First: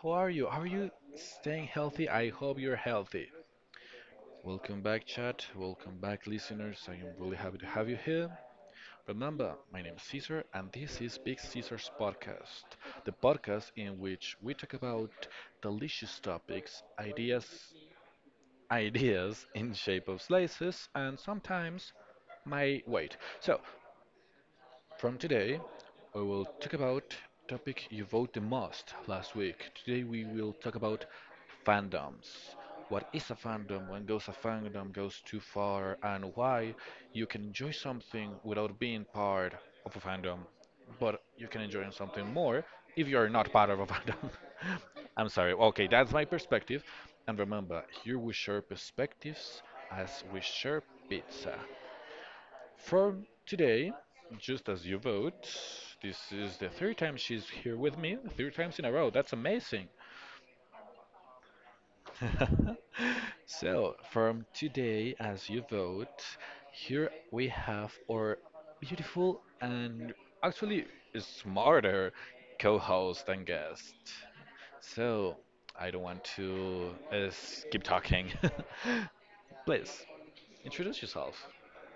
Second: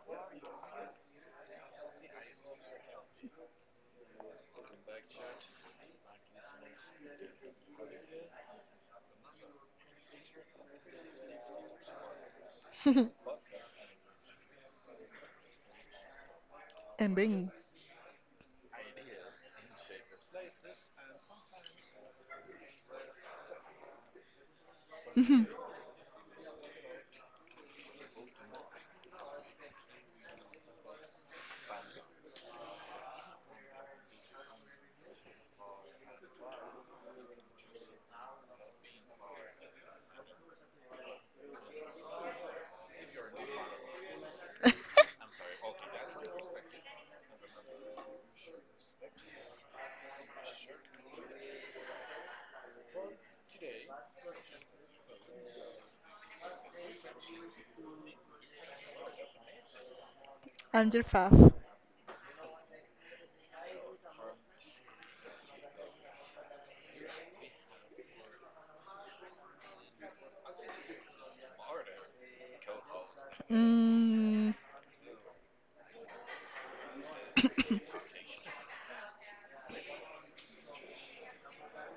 How are you? Are you staying healthy? I hope you're healthy. Welcome back, Chad. Welcome back, listeners. I am really happy to have you here. Remember, my name is Caesar, and this is Big Caesar's podcast, the podcast in which we talk about delicious topics, And ideas, bring. ideas in shape of slices, and sometimes my weight. So from I'm today, we will talk about topic you vote the most last week. Today we will talk about fandoms. What is a fandom? When goes a fandom goes too far, and why you can enjoy something without being part of a fandom, but you can enjoy something more if you are not part of a fandom. I'm sorry. Okay, that's my perspective. And remember, here we share perspectives as we share pizza. For today, just as you vote, this is the third time she's here with me, three times in a row. That's amazing. your fav. So, from today, as you vote, here we have our beautiful and actually smarter co host and guest. Mm, So, I don't want to keep talking. Please, introduce yourself.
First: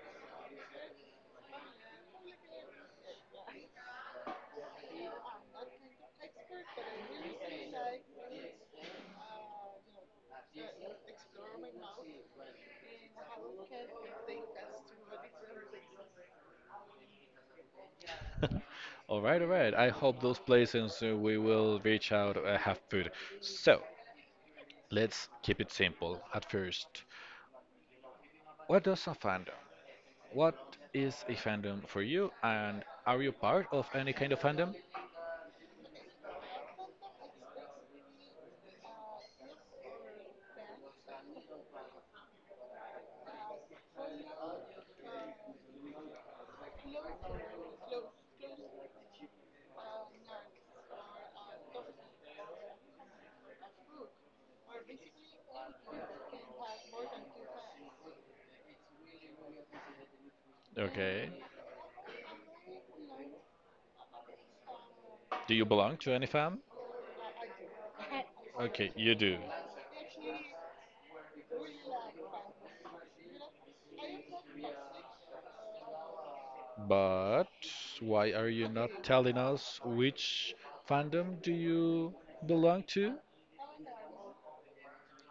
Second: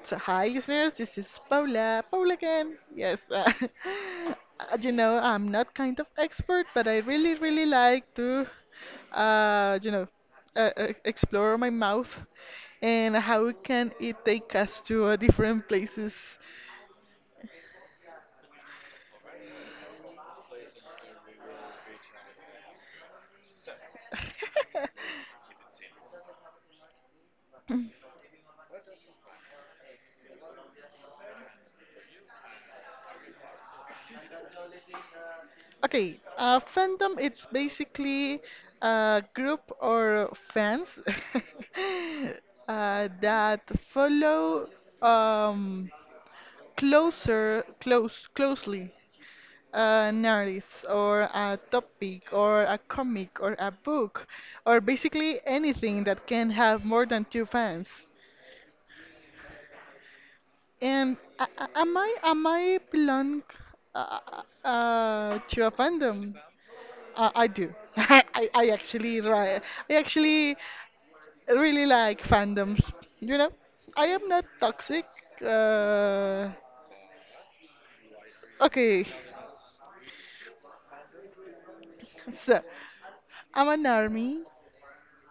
so hi listeners, this is Paula. Paula again. Yes. I'm not kind of expert, but I really, really like to, uh, you know, explore my mouth and how can it take us to different places. All right, all right. I hope those places we will reach out have food. So let's keep it simple at first. What does a fandom? What is a fandom for you? And are you part of any kind of fandom? Okay, fandom it's basically a group or fans that follow um, closely an artist or a topic or a comic or a book or basically anything that can have more than two fans. And Okay. am I belong Do you to a belong to any fandom? fam? I do. Okay, you do. I actually really like fandoms. You know, I am not toxic. Uh, But why are you not okay, telling us which fandom do you so belong to? I'm an army.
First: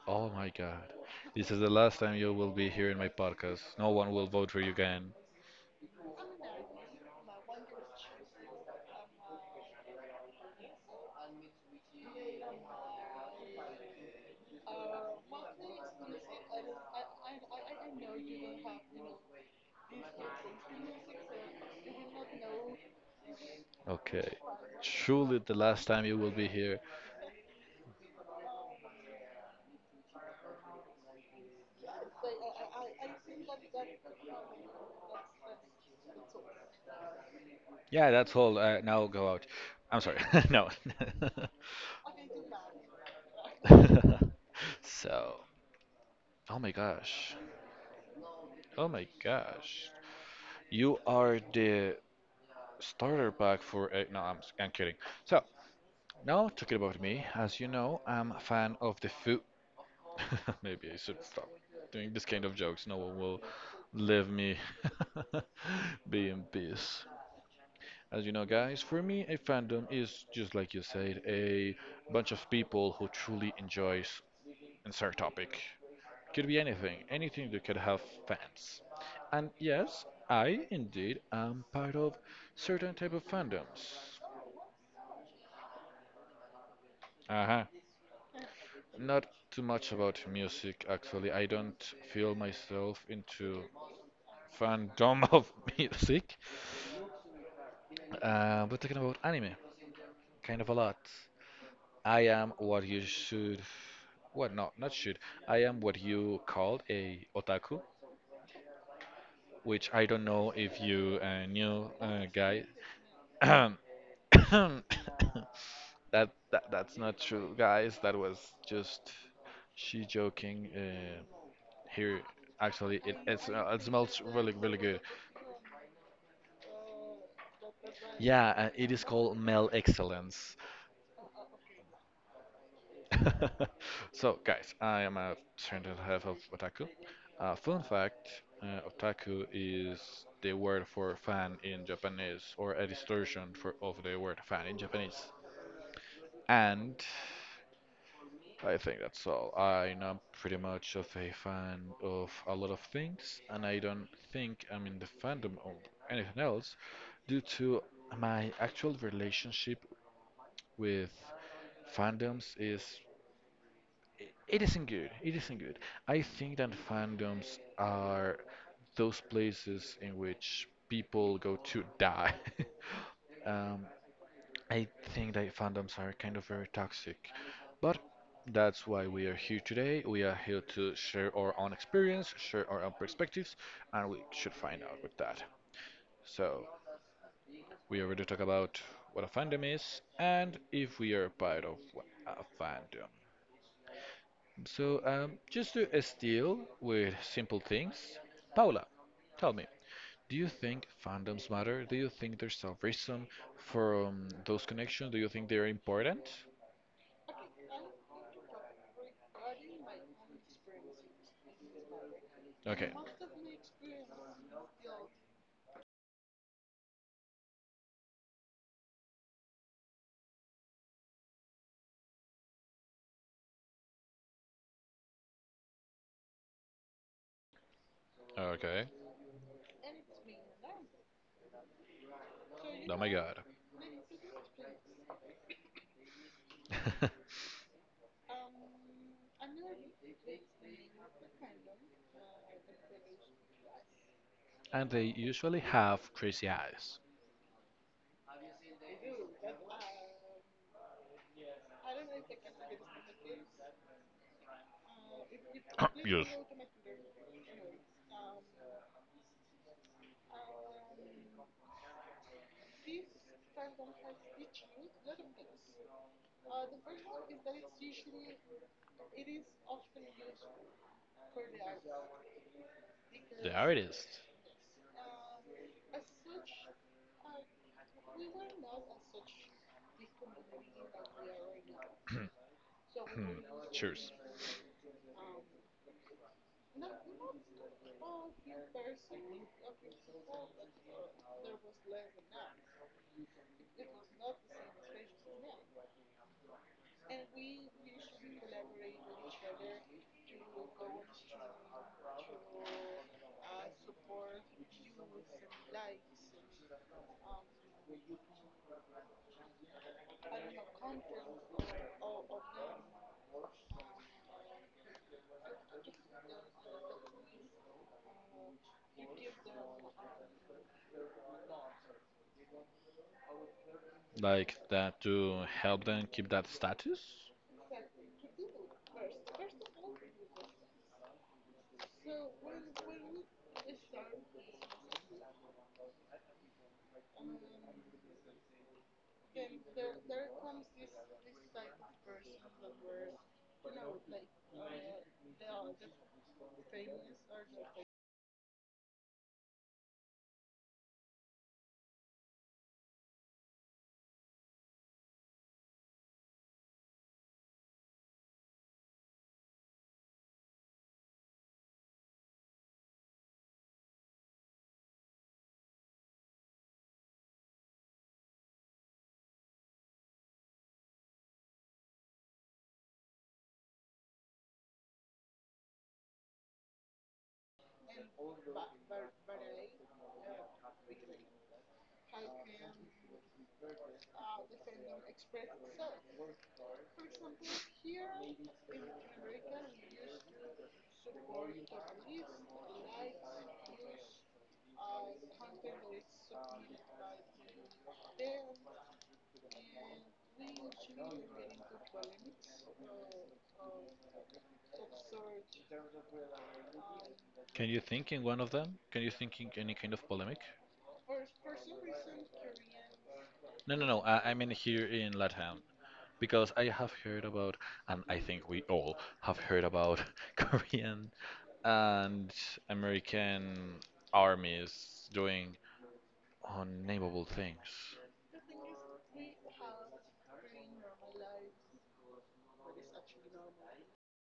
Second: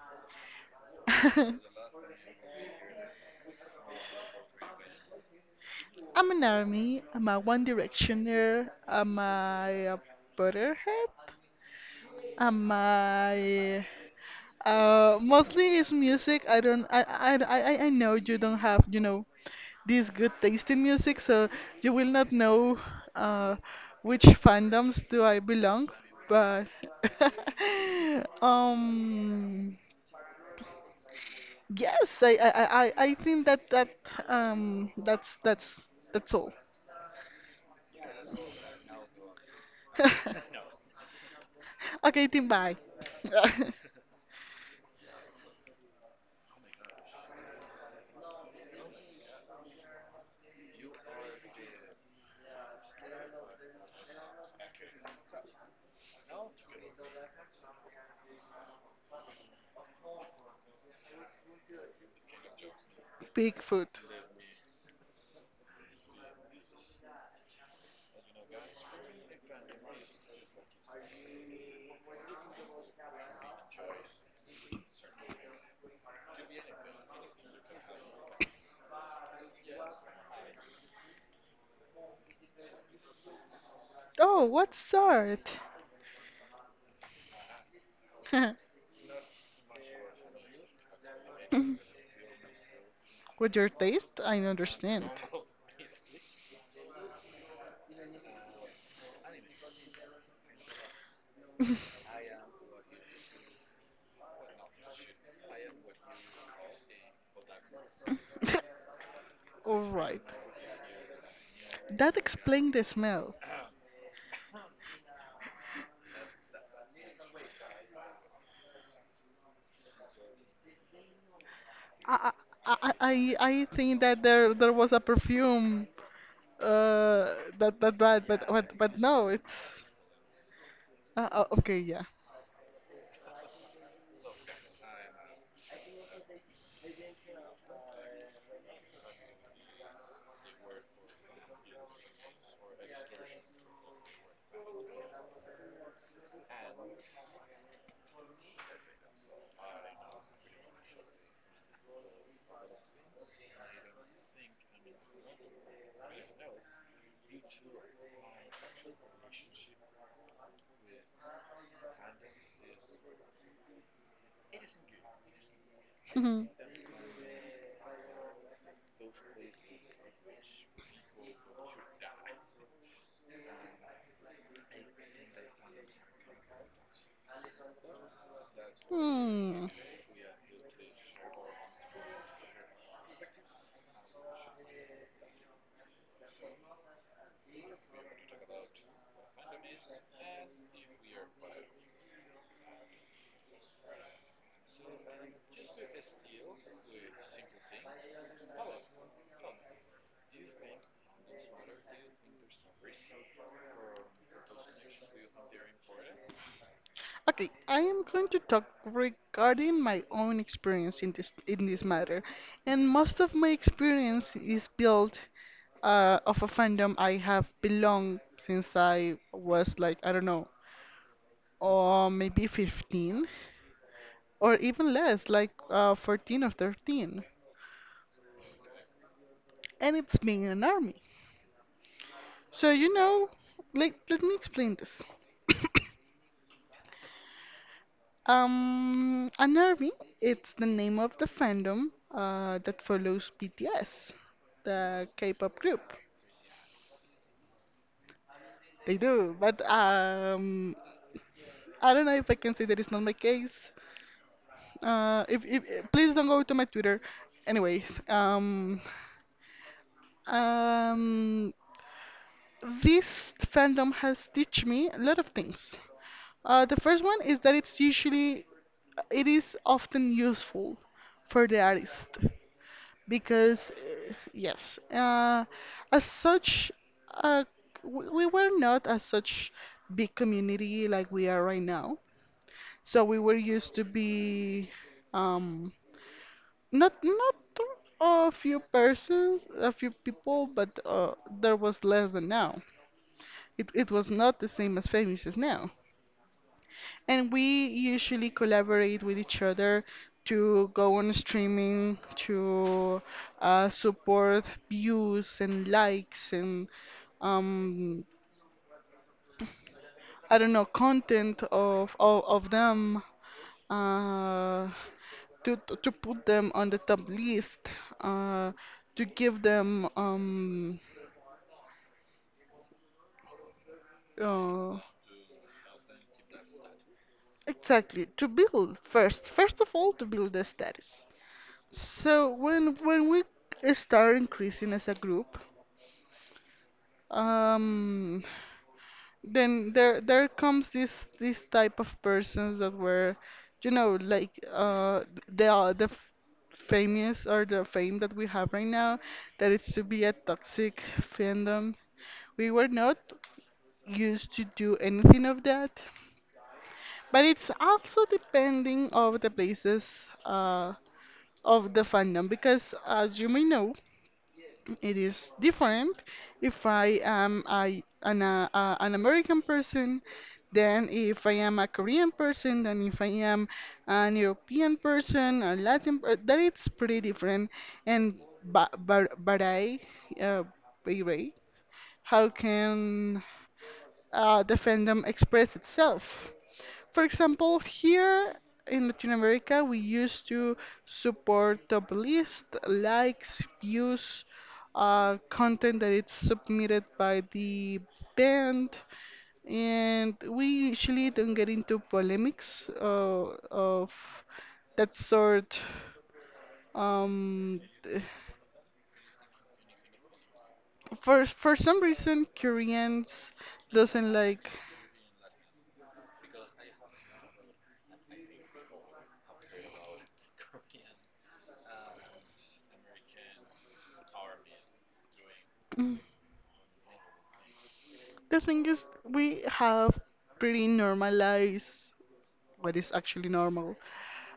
Oh my God. This is the last time you will be here in my podcast. No one will vote for you again. I'm an army. I'm a One Directioner. I'm a Butterhead. Am I? Mostly it's music. I don't. I know you don't have. You know, this good taste in music, so you will not know uh, which Okay. fandoms do Truly I the last belong. time you will be But here. um, yes, I think That's that's all. Yeah, that's all. Now go out. I'm sorry. No. Okay, then bye. So, oh my gosh. Oh my gosh. You are the starter pack for. A, no, I'm kidding. So, now talking about me. As you know, I'm a fan of the food. Maybe I should stop doing this kind of jokes. No one will Bigfoot. leave me be in peace. As you know, guys, for me, a fandom is just like you said, a bunch of people who truly enjoys insert topic. Could be anything, anything that could have fans. And yes, I indeed am part of certain type of fandoms. Oh, what sort? Uh-huh. Not too much about music, actually. I don't feel myself With into your taste, I understand. fandom of music. But talking about anime, kind of a lot. I am what you should well, no, not should. I am what you call a otaku, All which I right. don't know if you knew, That guy. explained the smell. Ahem, ahem, that's not true, guys. That was just she joking. Here, I I I, actually, it, I it's, I uh, it think smells that really there really was good. a perfume that that that Yeah, it but is no, called it's Mel Excellence. Okay, yeah. So, guys, I am a certain level of otaku. Fun fact, otaku is the word for fan in Japanese, or a distortion for of the word fan in Japanese. And I think that's all. I'm not pretty much of a fan of a lot of things, and I don't think I'm in the fandom of anything else due to my actual relationship with fandoms is it isn't good. It isn't good. I Mhm. think that fandoms are those places in which people go to die. Um, I think that fandoms are kind of very toxic, but that's why we are here Hmm. today. We are here to share our own experience, share our own perspectives, and we should find out with that. So we already talk about what a fandom is and if we are a part of a fandom. So just to steal with simple things, Paula, tell me, do you think fandoms matter? Do you think there's a reason for those connections? Do you think they're important? Okay, I am going to talk regarding my own experience in this matter. And Okay. most of my experience is built of a fandom I have belonged since I was like, I don't know, or maybe 15, or even less, like 14 or 13. Okay. And it's being in an army. So, you Oh my know, God. like, let me explain this. An army, it's the name of the fandom that follows BTS, And they the usually K-pop group. have crazy eyes. They do, but I don't know if I can say that it's not my case. If eh, please Yes. don't go to my Twitter. Anyways, Um, this fandom has teach me a lot of things. The first one is that it's usually, it is often useful for the artist The because artist. As such, uh, we were not as such big community like we are right now. So we were used to Cheers. be. Um, not a few persons, a few people, but there was less than now. It was not the same as famous as now. And we usually collaborate with each other to go on streaming, to support views and likes and um I don't know content of them uh, to put them on the top list, uh, to give them Like uh, that to help them keep that status? exactly, to build first first of all to build the status. So when we start increasing as a group, um, then there comes this type of persons that were, you know, like they are the famous or the fame that we have right now, that it's to be a toxic fandom. We were not used to do anything of that, but it's also depending of the places of the fandom because as you may know, it is different if I am an American person than if I am a Korean person, than if I am an European person, a Latin per- That it's pretty different. And ba bar Barai, uh, Bayrei, how can the fandom express itself? For example, here in Latin America, we used to support top list, likes, views, content that is submitted by the band, and we usually don't get into polemics of that sort. Um, Can you th- think in one of them? Can you think in any kind of polemic? for some reason, Koreans No, no, no. doesn't I like. mean here in LATAM. Because I have heard about, and I think we all have heard about Korean and American armies doing unnameable things. The thing is, we have pretty normalized what is actually normal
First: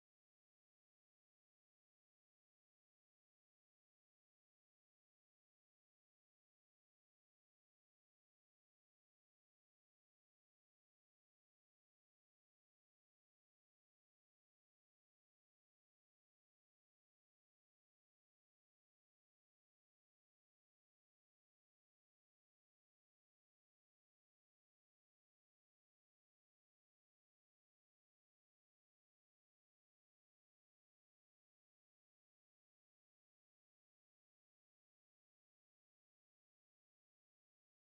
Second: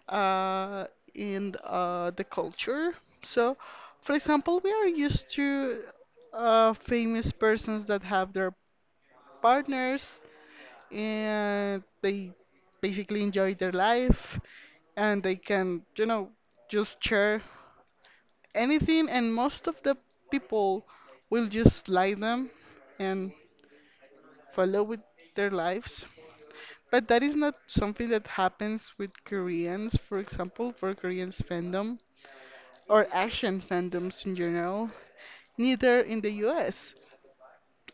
uh, in the culture. So, for example, we are used to famous persons that have their partners and they basically enjoy their life and they can, you know, just share anything, and most of the people will just like them and follow with their lives. But that is not something that happens with Koreans, for example, for Koreans fandom or Asian fandoms in general, neither in the US.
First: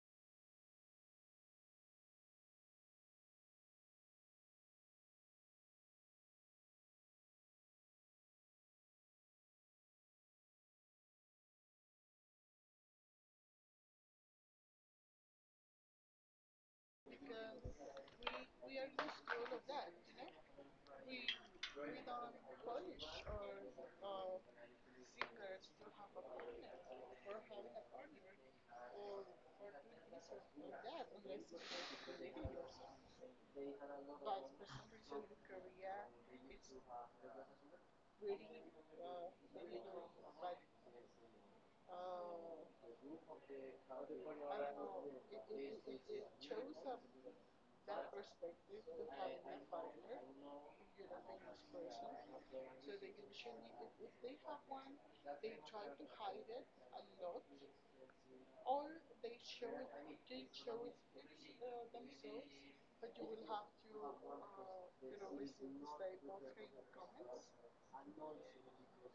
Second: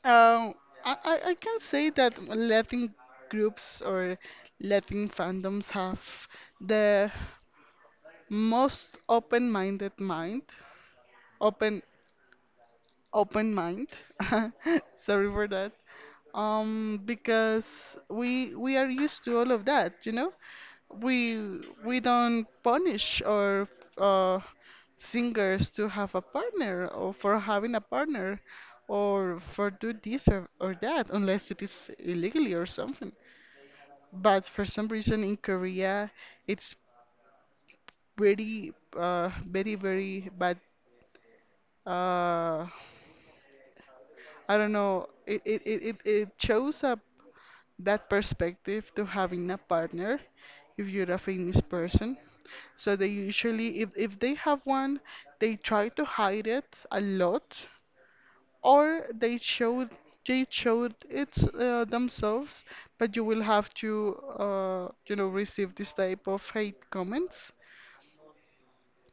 Um, I can say that Latin groups or Latin fandoms have the most open minded mind. Open open mind. Sorry for that. Because we are used to all of that, you know? We don't punish our uh, singers to have a partner or for having a partner or for do this or that unless it is illegally or something. But for some reason in Korea, it's very very bad, uh, I don't know. It shows up that perspective to having a partner if you're a famous person. So they usually, if they have one, they try to hide it a lot, or they showed it themselves. But you will have to, you know, receive this type of hate comments.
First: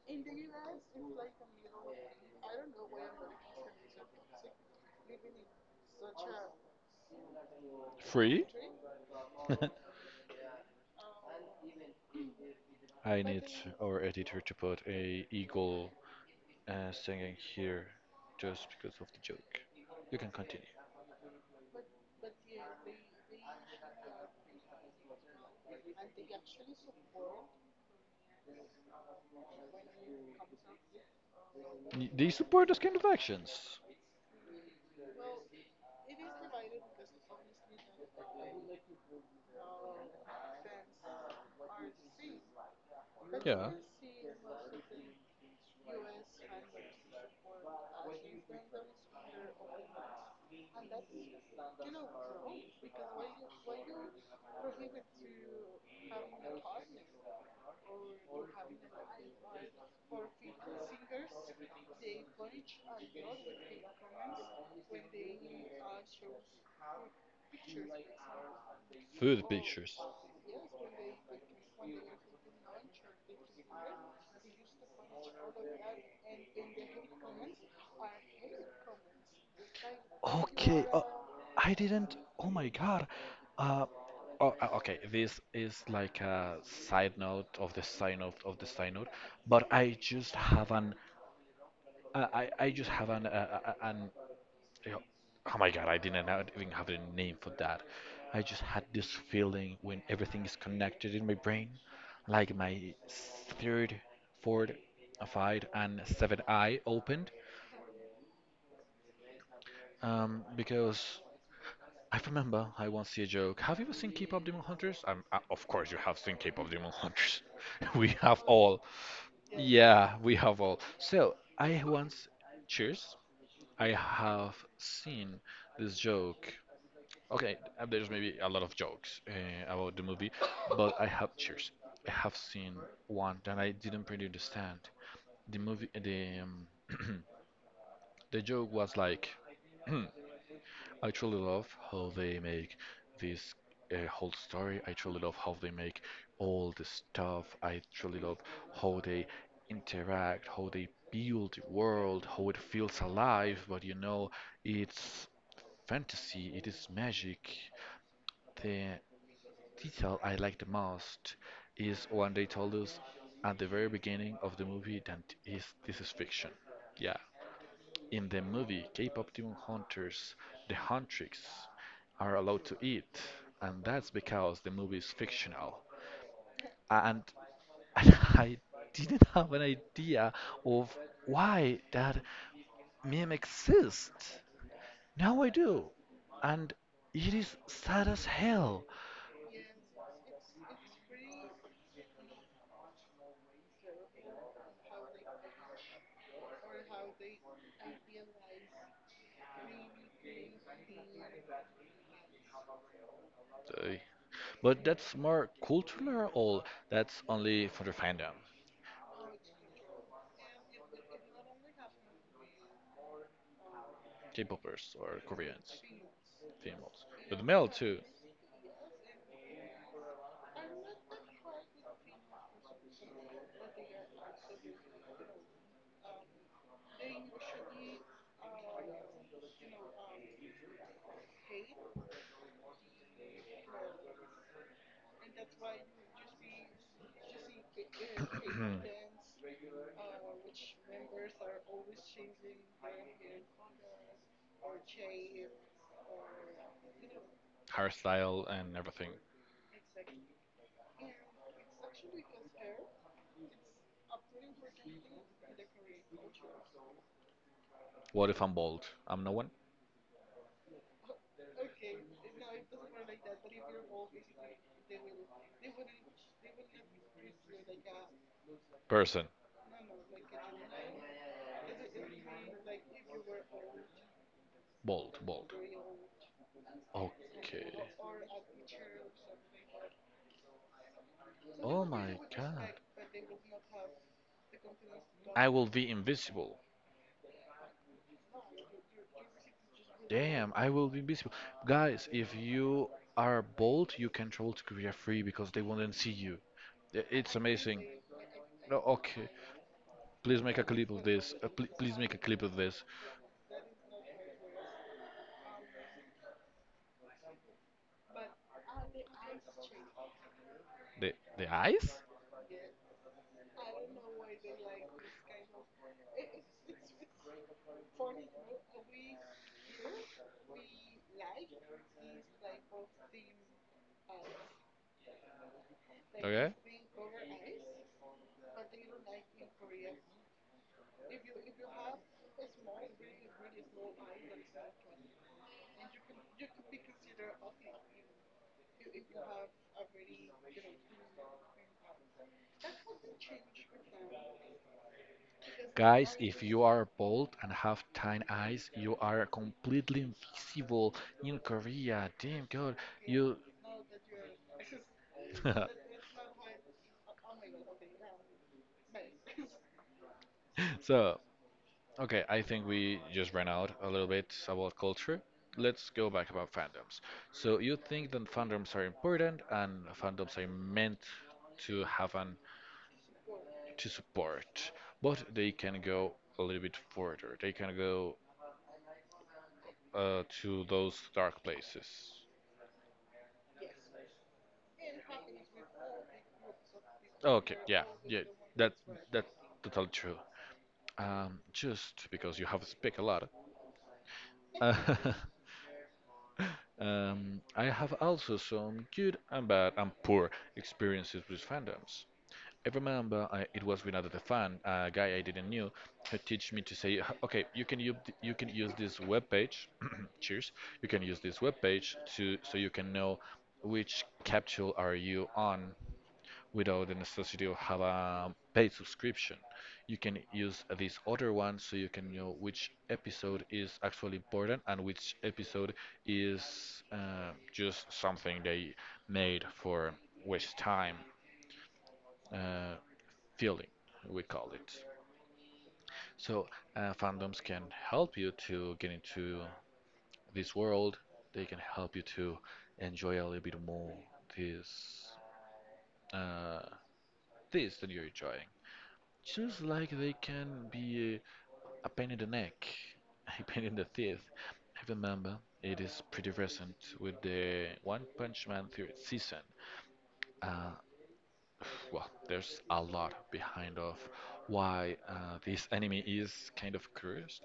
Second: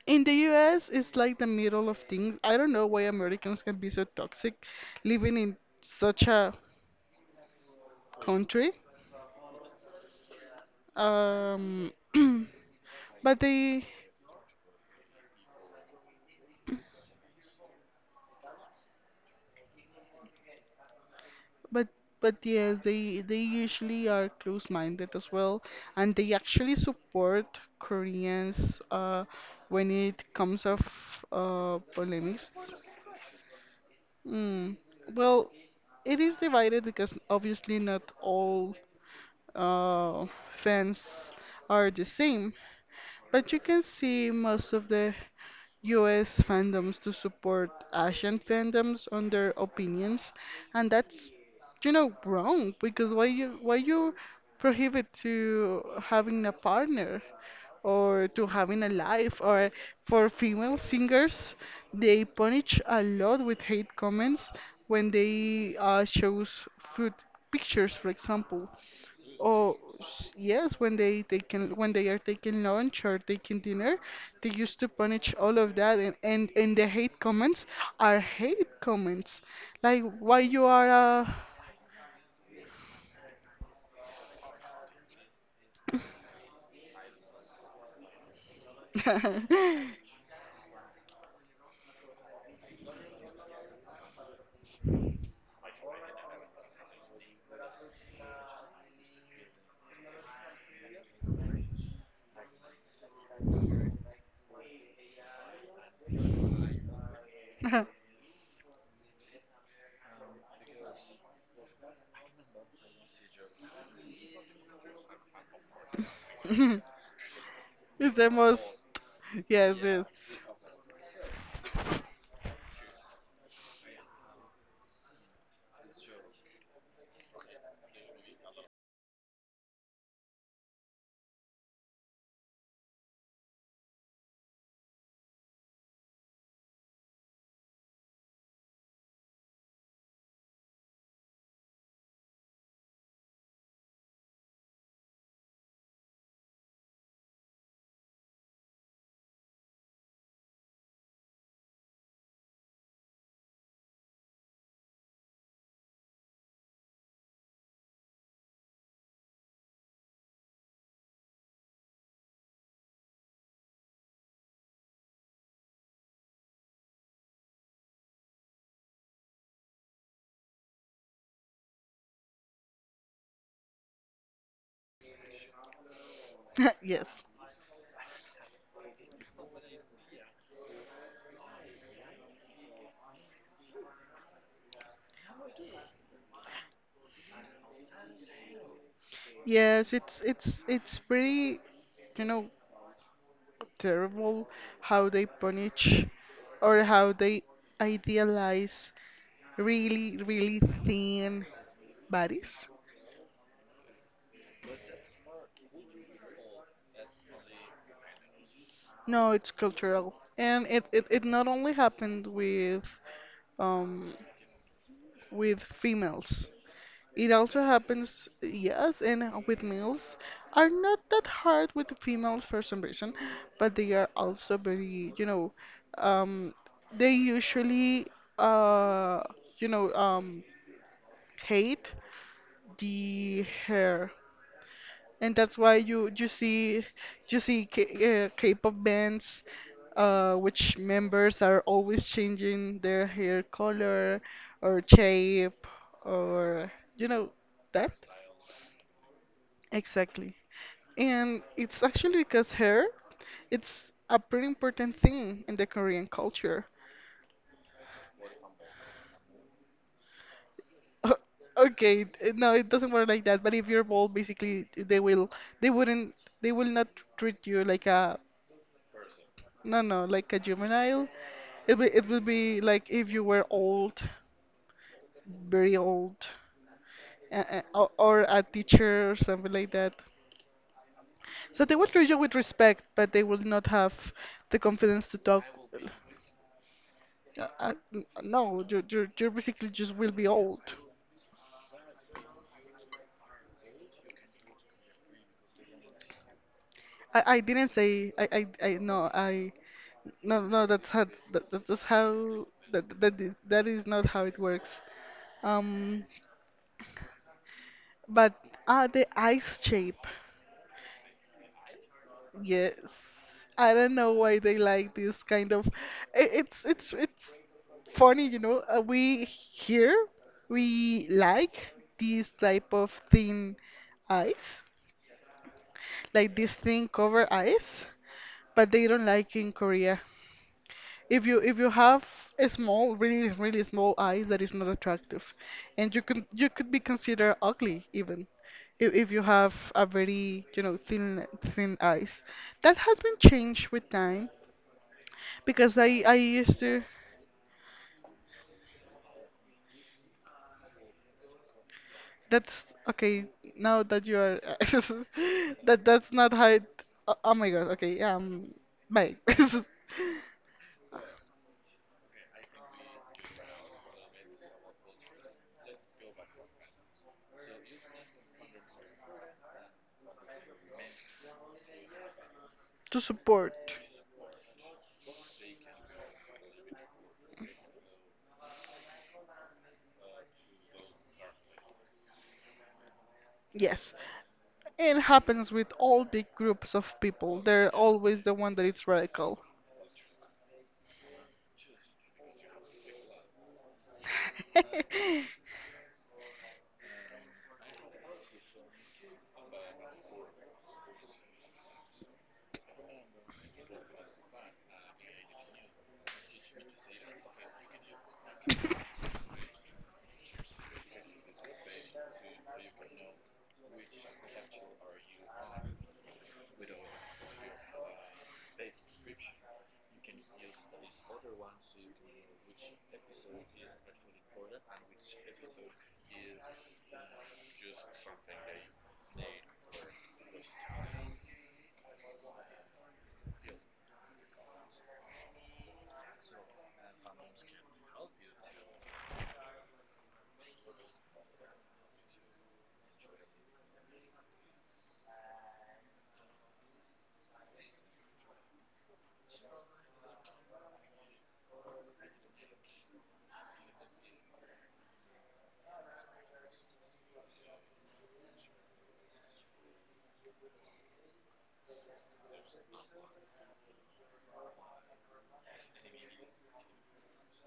In the US, it's like the middle of things. I don't know why Americans can be so toxic living in such a Free? country. Um, I but need they, our editor to put a eagle singing here just because of the joke. You can continue. but but yes, they usually are close-minded as well, and they actually support Koreans when it comes of Y- They polemics. support those kind of actions. Mm. Well, it is divided because obviously not all uh, fans are the same. But you Yeah. can see most of the US fandoms to support Asian fandoms on their opinions, and that's you know wrong because why you prohibit to having a partner or to having a life or for female singers they punish a lot with hate comments when they shows food pictures, for example. Food pictures. Yes, when they are taking lunch or taking dinner, they used to punish all of that, and the hate comments are hate comments. Like why you are Okay. A I didn't. Oh my God. Uh, oh, okay. This is like a side note of the side note of the side note, but I just have an. I just have an yeah. Oh my god, I didn't know- even have a name for that. I just had this feeling when everything is connected in my brain, like my third, fourth, five, and seventh eye opened. Because I remember I once see a joke. Have you ever seen K-pop Demon Hunters? Of course you have seen K-pop it's Demon Hunters. We the have most, all. yes, yes. Yeah, we have all. So I once, cheers. I have seen this joke okay, and there's maybe a lot of jokes about the movie, but I have cheers. I have seen one that I didn't pretty understand. The movie, the the joke was like, I truly love how they make this whole story. I truly love how they make all the stuff. I truly love how they interact, how they build the world, how it feels alive. But you know, it's fantasy. It is magic. The detail I like the most is when they told us at the very beginning of the movie that is this is fiction. Yeah. In the movie, K-pop demon hunters, the huntress, are allowed to eat, and that's because the movie is fictional. Yes. And, and I didn't have an idea of why that meme exists. Now I do, and it is sad as hell. Yes, it's pretty, you know, terrible how they punish or how they idealize really, really thin bodies. Ay. But that's more cultural or that's only for the fandom, No, it's cultural. And it not only happened um K-popers or with Koreans, females. females. It But also male too, happens, yes, and with males are not that hard with the females for some reason, but they are also very, you know, um, they usually, uh, you know, um, hate the hair and that's why you you see K, K-pop bands, which members are always changing their hair color or shape or you know that hairstyle and everything. exactly and it's actually because hair it's a pretty important thing in the Korean culture. What if I'm bald? I'm no one Uh, okay no it doesn't work like that but if you're bald basically they wouldn't they will not treat you like a person. No, no, like a juvenile. It will be like if you were old, Bald, bald. very old, Okay. Or a teacher or something like that. So they Oh will treat you my with god. respect, but they will not have the confidence to talk. I will be invisible. No, you basically just will be Damn, old. I will be invisible. Guys, if you are bold, you can travel to Korea free because they won't see you. I- It's I didn't amazing. say No, okay. I no Please make a no that's clip of how this. That, that- Pl that's Please make a clip how of that, this. that is- That is not how it works. Um, but the ice shape. The the eyes? Yes. I don't know why they like this kind of it's funny, you know. We here we like this type of thin eyes, like this Okay? thin cover eyes, but they don't like in Korea if you have a small, really really small eyes, that is not attractive, and you could be considered ugly even, if you have a very you know thin eyes. That has been changed with time because I Guys, if used you to. are bold and have tiny eyes, you are completely invisible in Korea. Damn That's God, okay. you. Now that you are, that that's not how. It, oh, oh my God. Okay. Bye. So okay, I think we just ran out a little bit about culture. Let's go back about fandoms. So you think that fandoms are important and fandoms are meant to have an To support. to support, but they can go a little bit further. They can go to those dark places. Yes. It happens with all big groups of people. Okay, They're yeah, always yeah, the one that that is that's radical. totally true. Just because you have speak a lot. I have also some good and bad and poor experiences with fandoms. I remember I, it was with another fan, a guy I didn't knew, who teach me to say, "H- okay, you can use this web page. Cheers. You can use this web page to so you can know which capsule are you on without the necessity of have a paid subscription. You can use this other one so you can know which episode is actually important and which episode is just something they made for waste time uh, filling, we call it. So fandoms can help you to get into this world. They can help you to enjoy a little bit more this uh, this that you enjoy. Just like they can be a pain in the neck, a pain in the teeth. I remember it is pretty recent with the One Punch Man third season. Uh, well, there's a lot behind of why this anime is kind of cursed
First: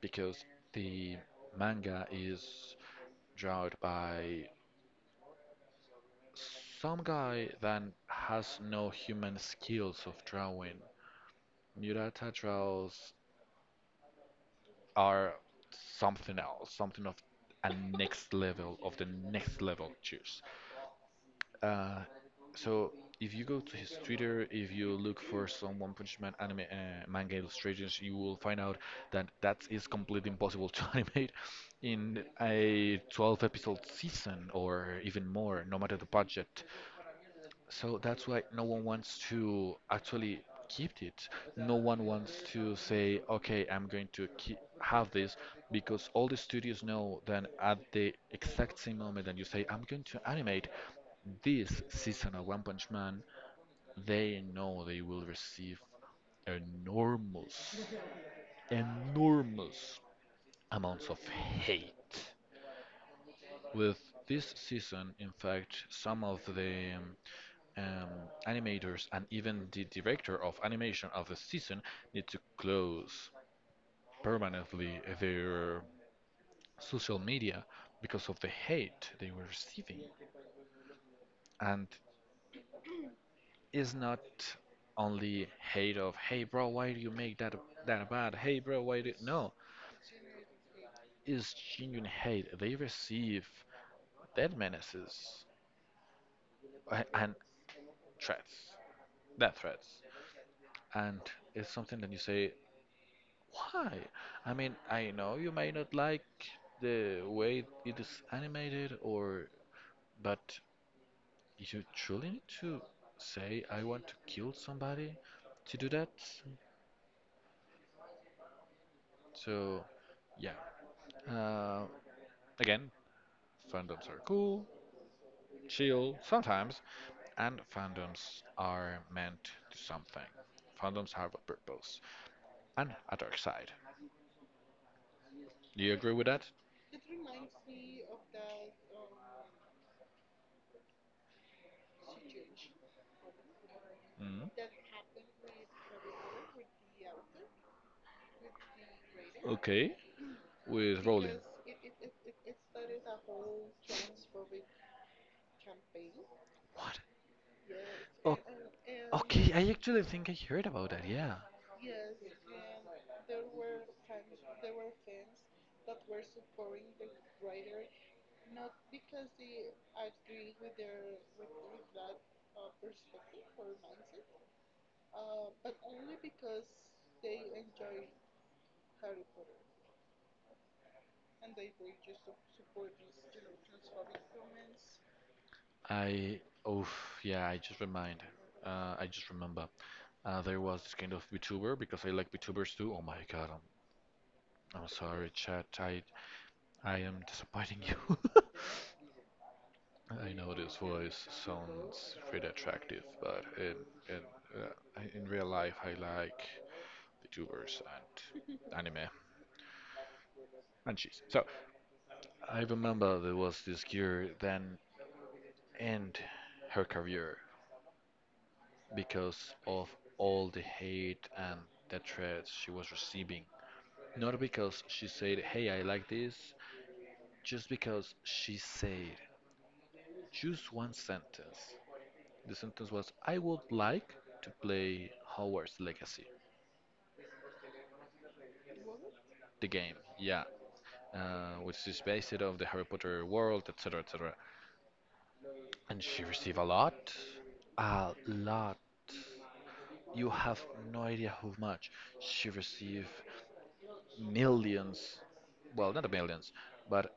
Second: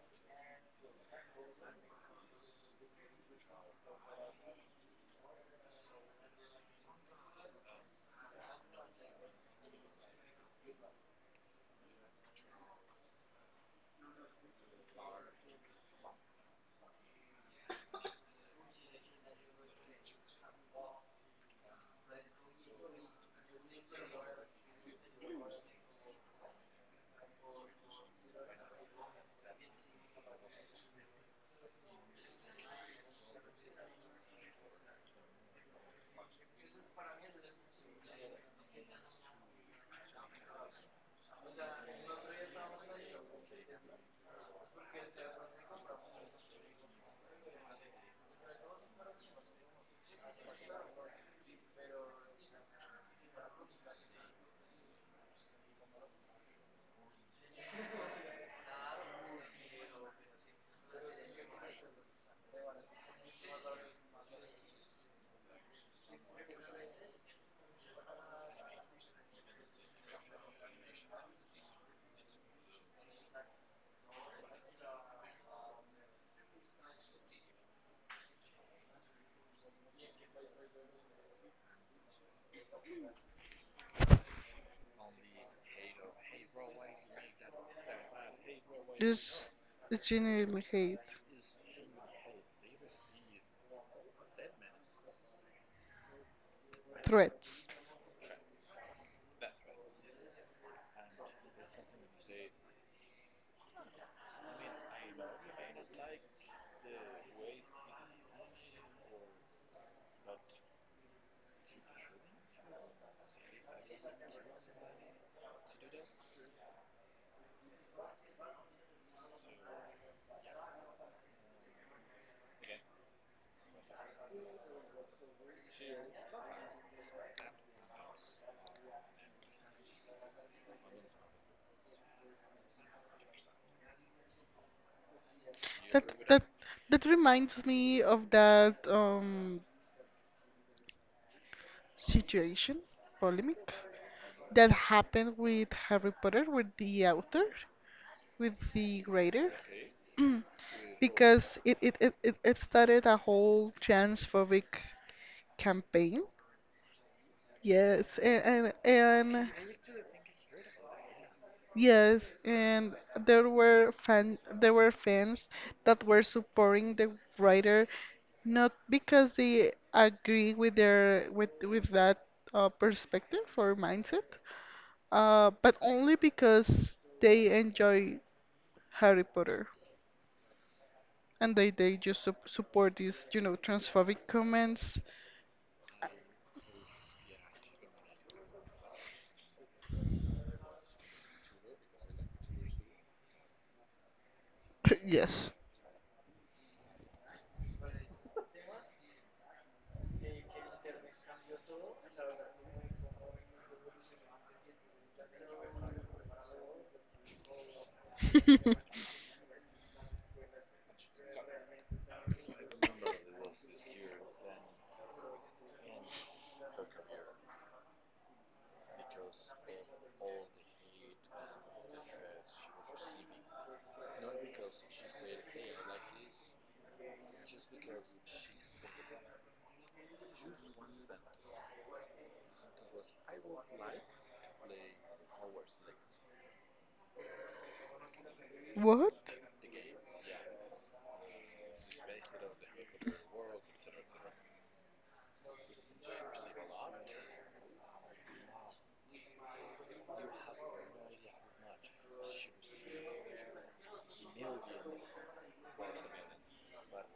because the manga is drawn by some guy that has no human skills of drawing. Murata draws are something else, something of a next level, of the next level juice. Uh, so if you go to his Twitter, if you look for some One Punch Man anime manga illustrations, you will find out that that is completely impossible to animate in a 12 episode season or even more, no matter the budget. So that's why no one wants to actually keep it. No one wants to say, okay, I'm going to keep, have this because all the studios know that at the exact same moment that you say, I'm going to animate this season of One Punch Man, they know they will receive enormous, enormous amounts of hate. With this season, in fact, some of the um, animators and even the director of animation of the season need to close permanently their social media because of the hate they were receiving. And it's not only hate of, hey bro, why do you make that bad, hey bro, why do Just no, generally hate it's genuine hate they receive. Death menaces and threats. threats, death threats. And it's something that you say, why? I mean, I know you may not like the way it is animated or, but you truly need to say I want to kill somebody to do that. So, yeah. Uh, again, fandoms are cool, chill sometimes, and fandoms are meant to something. Fandoms have a purpose and a dark side. Do you agree That with that? that that reminds me of that situation, polemic, Mm? that happened with Harry Potter, with the author, with the writer. Okay, with Rowling. Because it started a whole transphobic campaign. What? Yes, Oh, and and, and okay. I actually think I heard about that. Yeah. Yes, and there were fans that were supporting the writer not because they agree with their with that perspective or mindset, but only because they enjoy Harry Potter and they just su- support these you know transphobic comments. I. Oh, yeah. I just remind. I just remember. There was this kind of VTuber, because I like VTubers too. Oh my God. I'm sorry, Yes. chat. I am disappointing you. I know this voice sounds pretty attractive, but in uh, in real life, I like VTubers and anime and cheese. So I remember there was this gear. Then end her career because of all the hate and the threats she was receiving. Not because she said, hey, I like this, just because she said just one sentence. The sentence was, I would like to play Hogwarts Legacy, What? the game, yeah, which is based off the Harry Potter world, etc., etc. And she received a lot, a lot. You have no idea how much she received. Millions, well, not millions, but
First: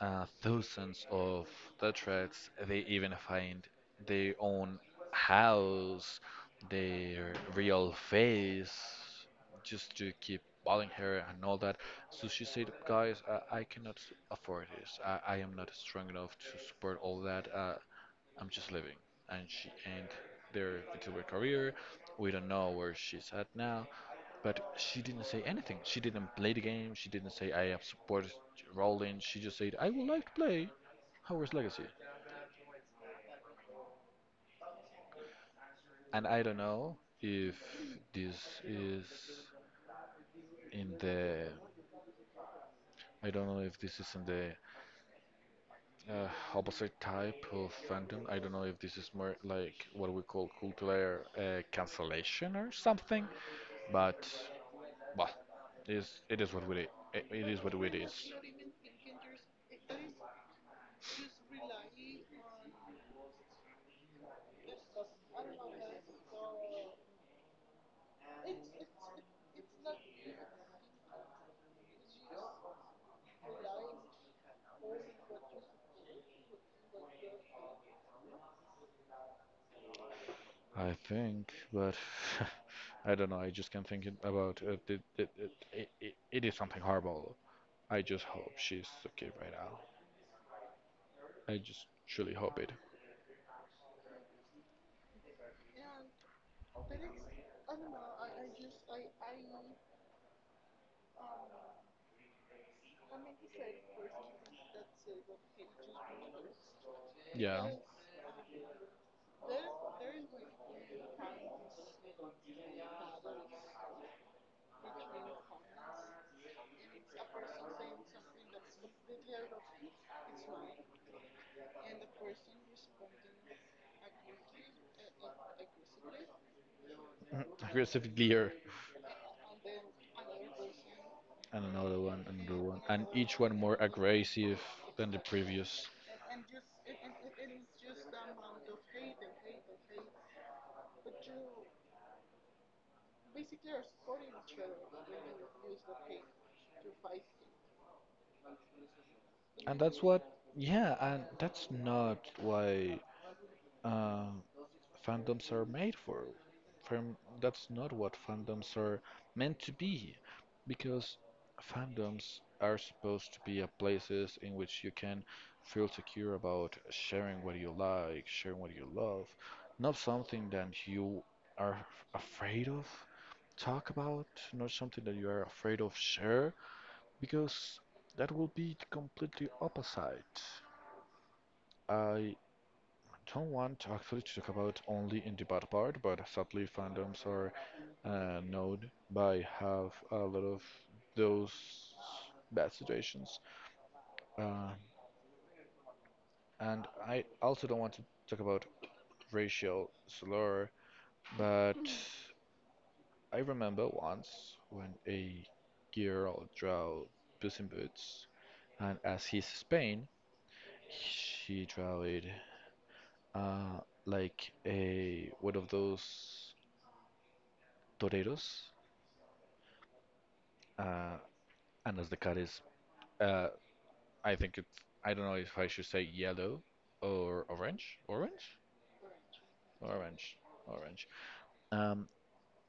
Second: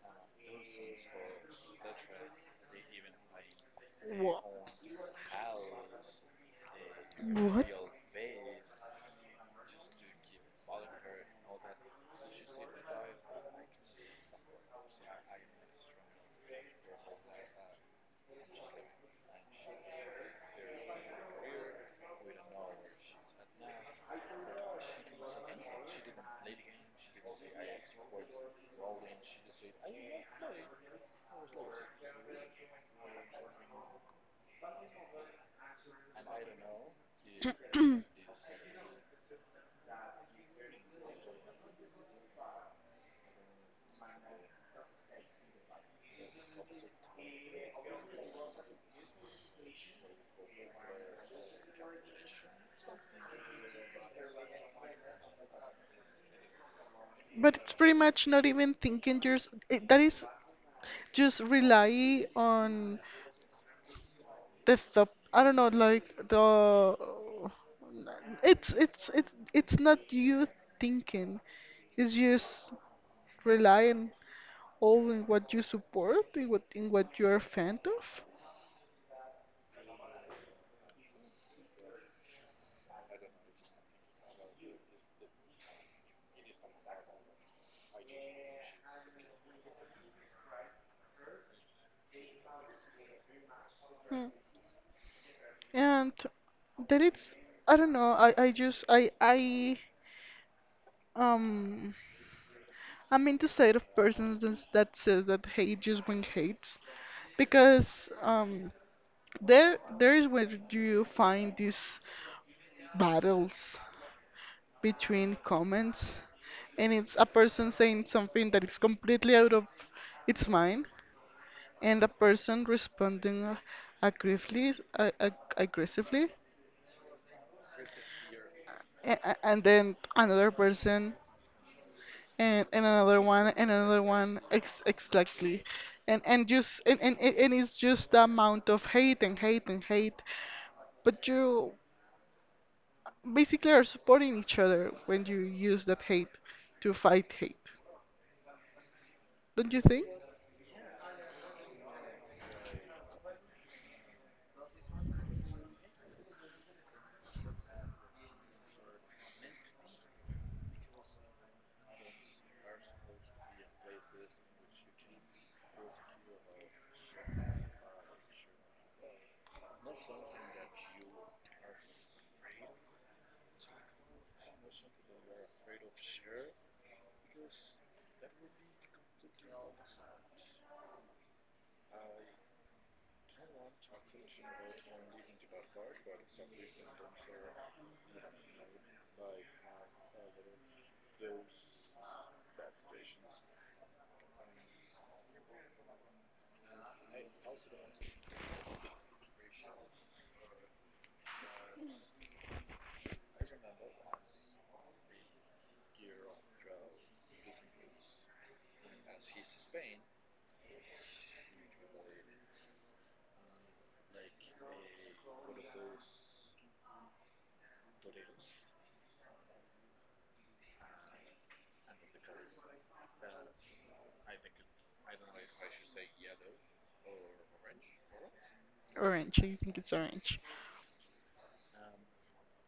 thousands of Dutchites. They even find their Wha- own house, their What? real face, just to keep balling her and all that. So she said, guys, I cannot afford this. I am not strong enough to support all that. I'm just living. And she ended their VTuber career. We don't know where she's at now. But she didn't say anything. She didn't play the game. She didn't say I have supported Rowling. She just said I would like to play Hogwarts Legacy. And this is in the I don't know if this is in the uh, opposite type of fandom. I don't know if this is more like what we call cultural cancellation or something. But well, it is it is what we it But is it's what pretty it much is. not even thinking. Just it, that is just rely on the stuff. I don't know, like the. It's not you thinking. It's just relying. All in what you support, in what you're a fan of? I think, but I don't know. I just can't think it about it. It is something horrible. I just hope she's okay right now. I just truly hope it. Hmm. And that it's I don't know, I just um I mean the side of persons is- that says that hate just brings hates, Yeah. because there is where you find these battles between comments, and it's a person saying something that is completely out of its mind, and the person responding aggressively, aggressively, Aggressive leer. A- and then another person And another one, another and one. and And another each one one and more another one aggressive ex than the exactly. previous. And and just and, and and and it's just the amount of hate and hate and hate, but you basically are supporting each other when you use that hate to fight hate, don't And you that's think? what, yeah, and that's not why. Uh, fandoms are made for. Fan- that's not what fandoms are meant to be, because fandoms are supposed to be a places in which you can feel secure about sharing what you like, sharing what you love, not something that you are afraid of talk about, not something that you are afraid of share, because that will be the completely opposite. I don't want to actually to talk about only in the bad part, but sadly, fandoms are known by have a lot of those bad situations. Uh, and I also don't want to talk about racial slur, but I remember once when a girl drew Puss in Boots, and as his Spain, she drew it uh, like a one of those toreros. Uh, And as the cat is, uh, I think it's, I don't know if I should say yellow or orange. Orange? Orange, I think it's Orange. orange. Orange. Um,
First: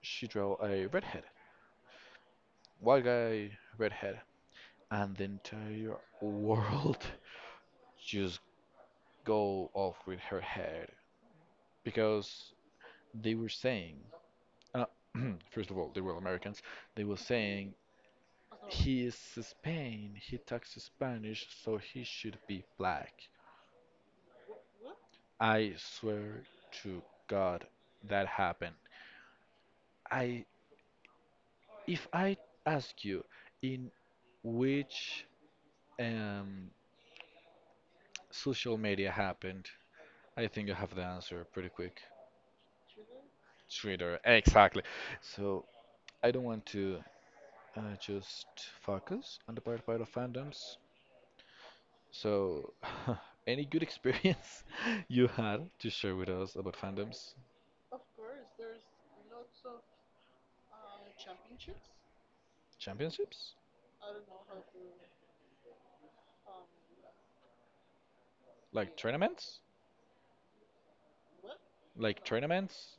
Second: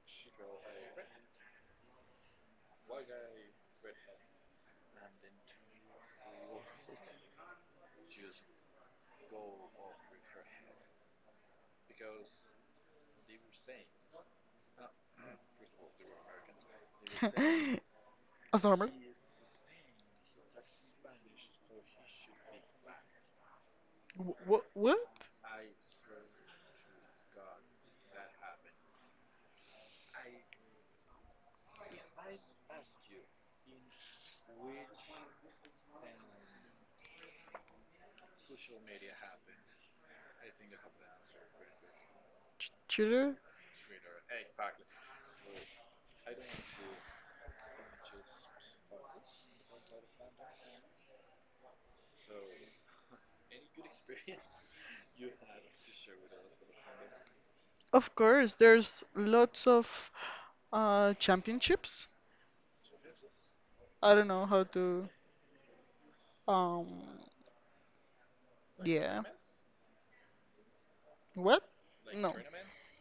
she draw a redhead, white guy, redhead. And the entire world just go off with her head. Because they were saying, uh, first of all, they were Americans. They were saying, as normal. he is Spain. He talks Spanish, so he should be black. What, what? I swear to God that happened. I if I ask you in which um, social media happened, I think you have the answer pretty quick. Ch- cheater. Twitter, exactly. So I don't want to just focus on the part of fandoms. So any good experience you had to share with us about fandoms? Of course, there's lots of championships. Championships? I don't know how to. Um, Like yeah. tournaments? What? Like No. tournaments?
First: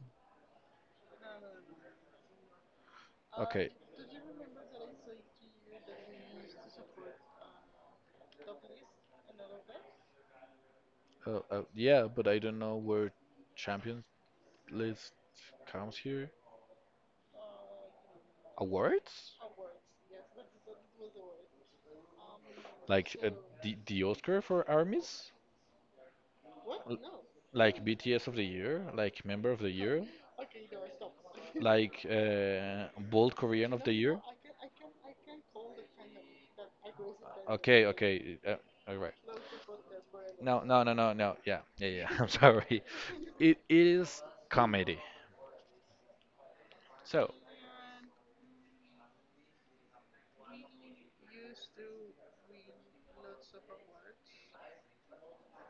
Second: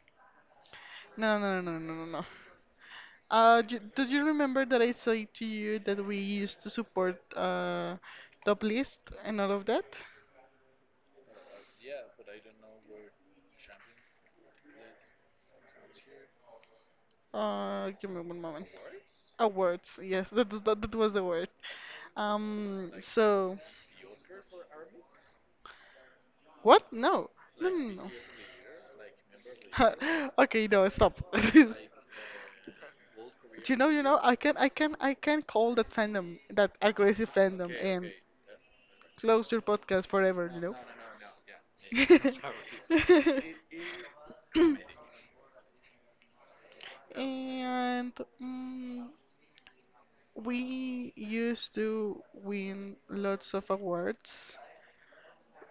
No, no, no, no, no, no, no. Uh, Okay. do, do you remember that I said to you that we used to support top list and all of that? Yeah, but I don't know where Champions List comes here. Give me one moment. Awards? Awards, yes, that was the word. Like So the Oscar for armies? what? L- No, no, no, Like no. no. BTS of the year? Like Member of the Year? Okay, no, stop. Do Like Bold Korean of the you know, Year? I can, I can, I can call that fandom, that aggressive fandom, Okay, and okay. All right. close your podcast forever. No, You no, no, no, no. Yeah, yeah, yeah. I'm sorry. know. It is comedy. So, And mm, we used to win lots of awards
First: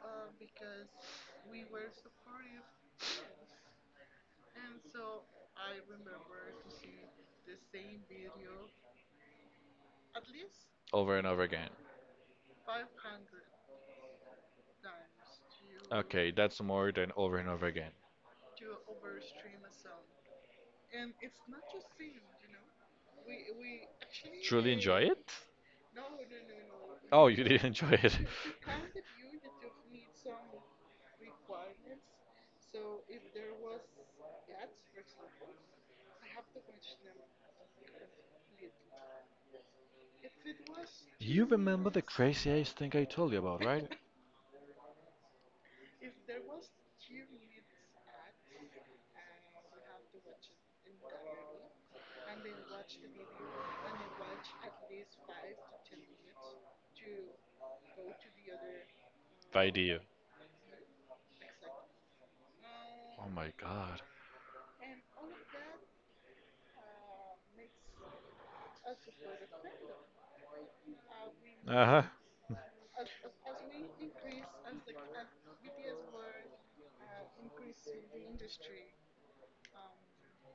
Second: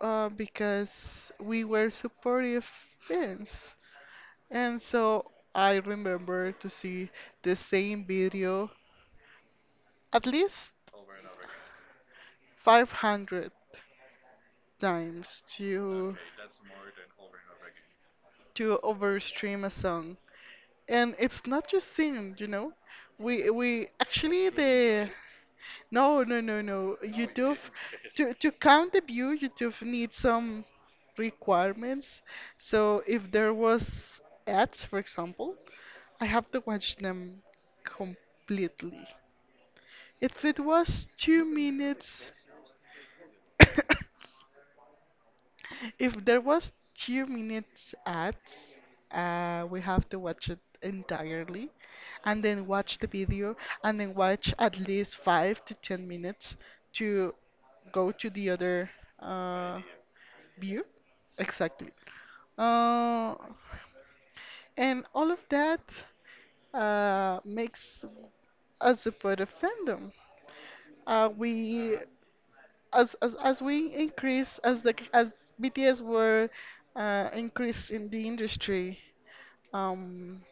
because we were supportive fans. And so I remember to see the same video at least over and over again. 500 times to Okay, that's more than over and over again. Overstream a song. And it's not just singing, you know. We actually Truly enjoy the it? No, no, no, no. Oh, you YouTube, did enjoy it. To count the view, YouTube needs some requirements. So if there was ads, for example, I have to watch them completely. If it was You two remember the minutes, craziest thing I told you about, right? if there was 2 minutes ads, we have to watch it entirely, and then watch the video, and then watch at least 5 to 10 minutes to go to the other By uh, you. view. Exactly. Oh Uh, my god. and all of that makes us a part of fandom. We Uh-huh. As we increase, as the as BTS were increased in the industry, um,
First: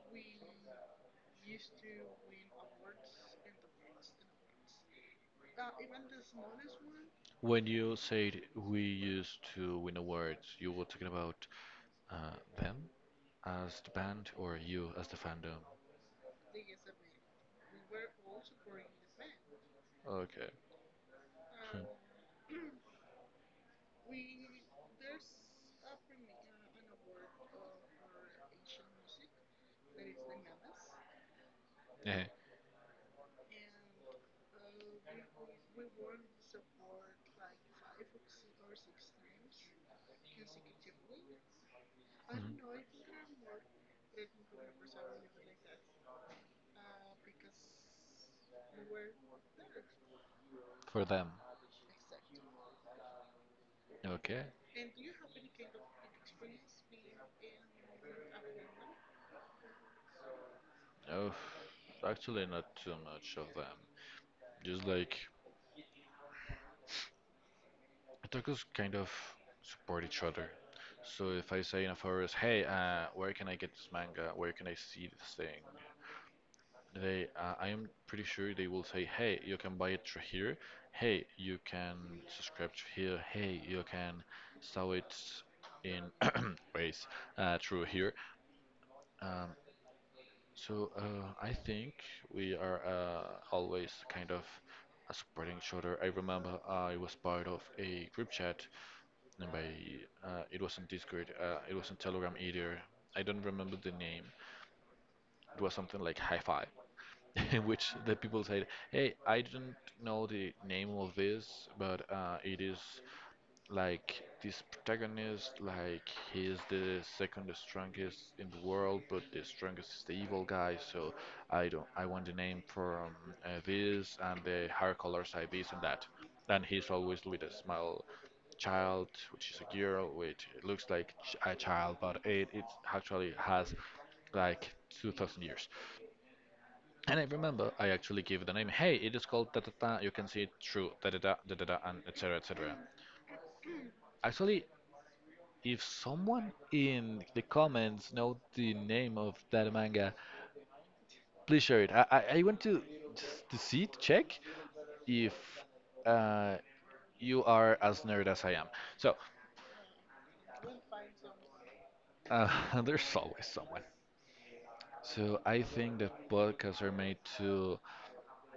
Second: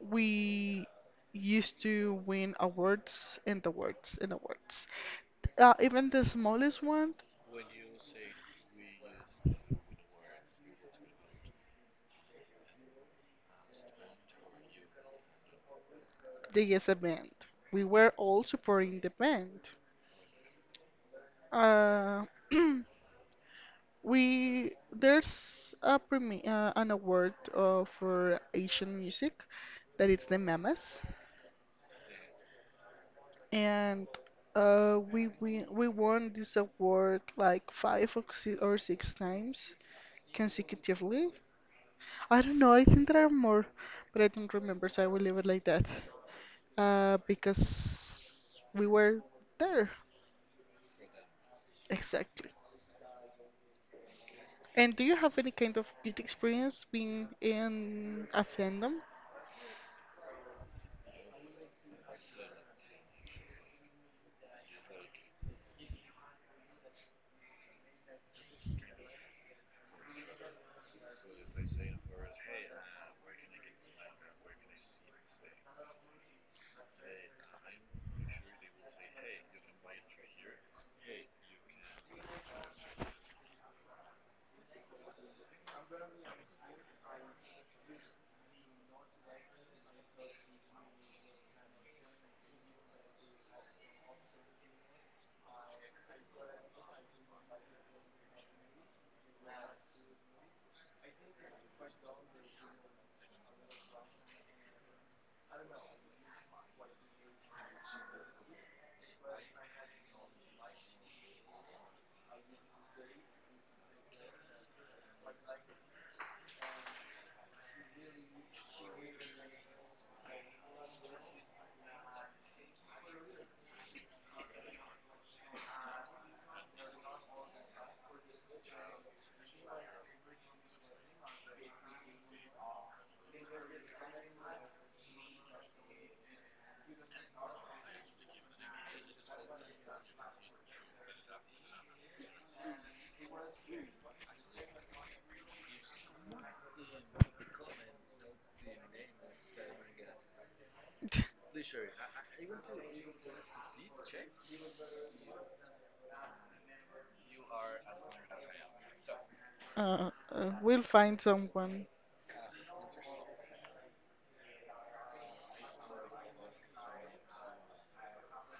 we used to win awards and awards and awards. Even the smallest one, When you said we used to win awards, you were talking about them as the band or you as the fandom? they is a band. We were all supporting the band. Okay. Uh, we there's a premi an award for Asian music that it's the Mamas. Yeah. And we won this award like five or six times consecutively. I don't know. I think there Mhm. are more, but I don't remember, so I will leave it like that. Because we were there. For them. Exactly. Okay. And do you have any kind of good experience being in a fandom? Oh, actually, not too much of them. Just like otakus kind of support each other. So if I say in a forest, "Hey, where can I get this manga? Where can I see this thing?" They, I am pretty sure they will say, "Hey, you can buy it through here. Hey, you can subscribe to here. Hey, you can sell it in ways through here." Um, so I think we are always kind of supporting each other. I remember I was part of a group chat, and by it wasn't Discord, it wasn't Telegram either. I don't remember the name. It was something like Hi Fi, in which the people said, "Hey, I don't know the name of this, but it is like this protagonist, like he is the second strongest in the world, but the strongest is the evil guy. So I don't. I want the name from this and the hair colors I this and that. And he's always with a small child, which is a girl, which looks like a child, but it actually has like 2,000 years. And I remember I actually gave the name. Hey, it is called da da da. You can see it through da da da da da da and etc. etc. Actually, if someone in the comments know the name of that manga, please share it. I want to just to see to check if uh, you are as nerd as I am. So We'll find someone. uh, there's always someone. So I think that podcasts are made to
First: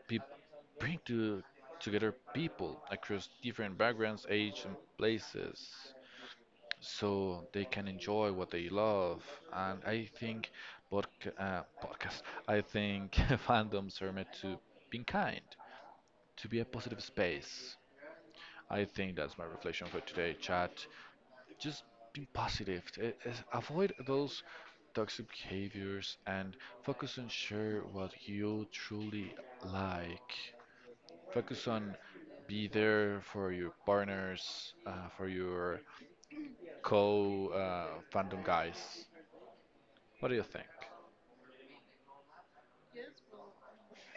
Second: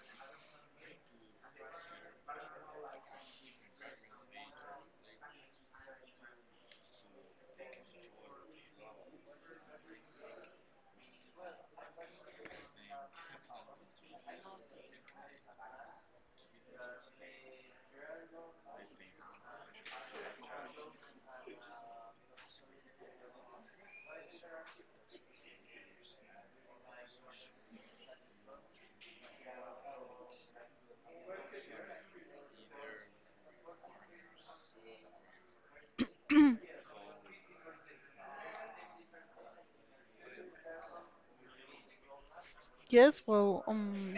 be, bring to together people across different backgrounds, age, and places, so they can enjoy what they love. And I think podcast, I think fandoms are meant to be kind, to be a positive space. I think that's my reflection for today, chat. Just be positive. Avoid those toxic behaviors and focus on share what you truly like. Focus on be there for your partners, for your co fandom guys. What do you think? Yes, well,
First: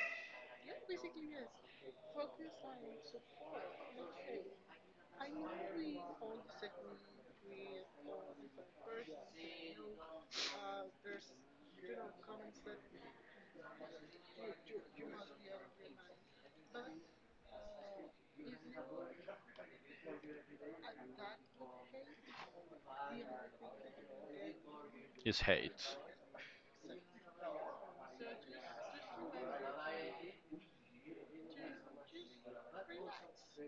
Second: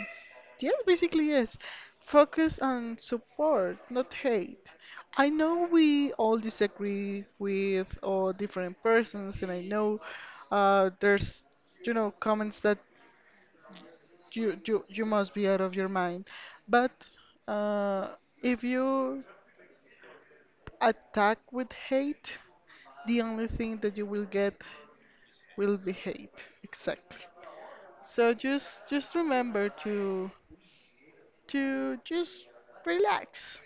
yes, basically, yes. Focus on support, not hate. I know we all disagree with all different persons, and I know there's, you know, comments that you must be out of your mind. But uh, if you attack with hate, the only thing that you will get Is will be hate. hate. Exactly. So just remember to just relax,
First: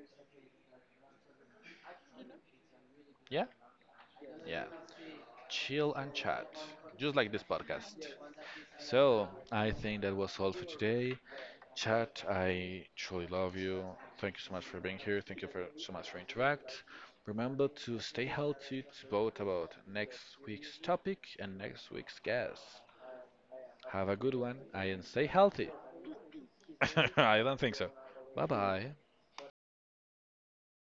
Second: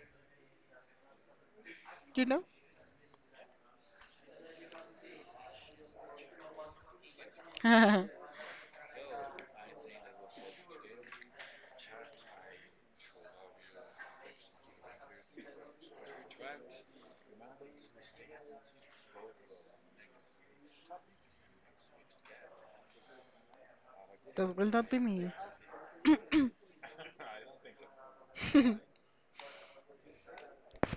you know? Yeah? Yeah. Chill and chat, just like this podcast. That So, I think that was all for today. Chat, I truly love you. Thank you so much for being here. Thank you for so much for interact. Remember to stay healthy, to vote about next week's topic and next week's guest. Have a good one will not be and stay me. healthy. I don't think so. Bye bye.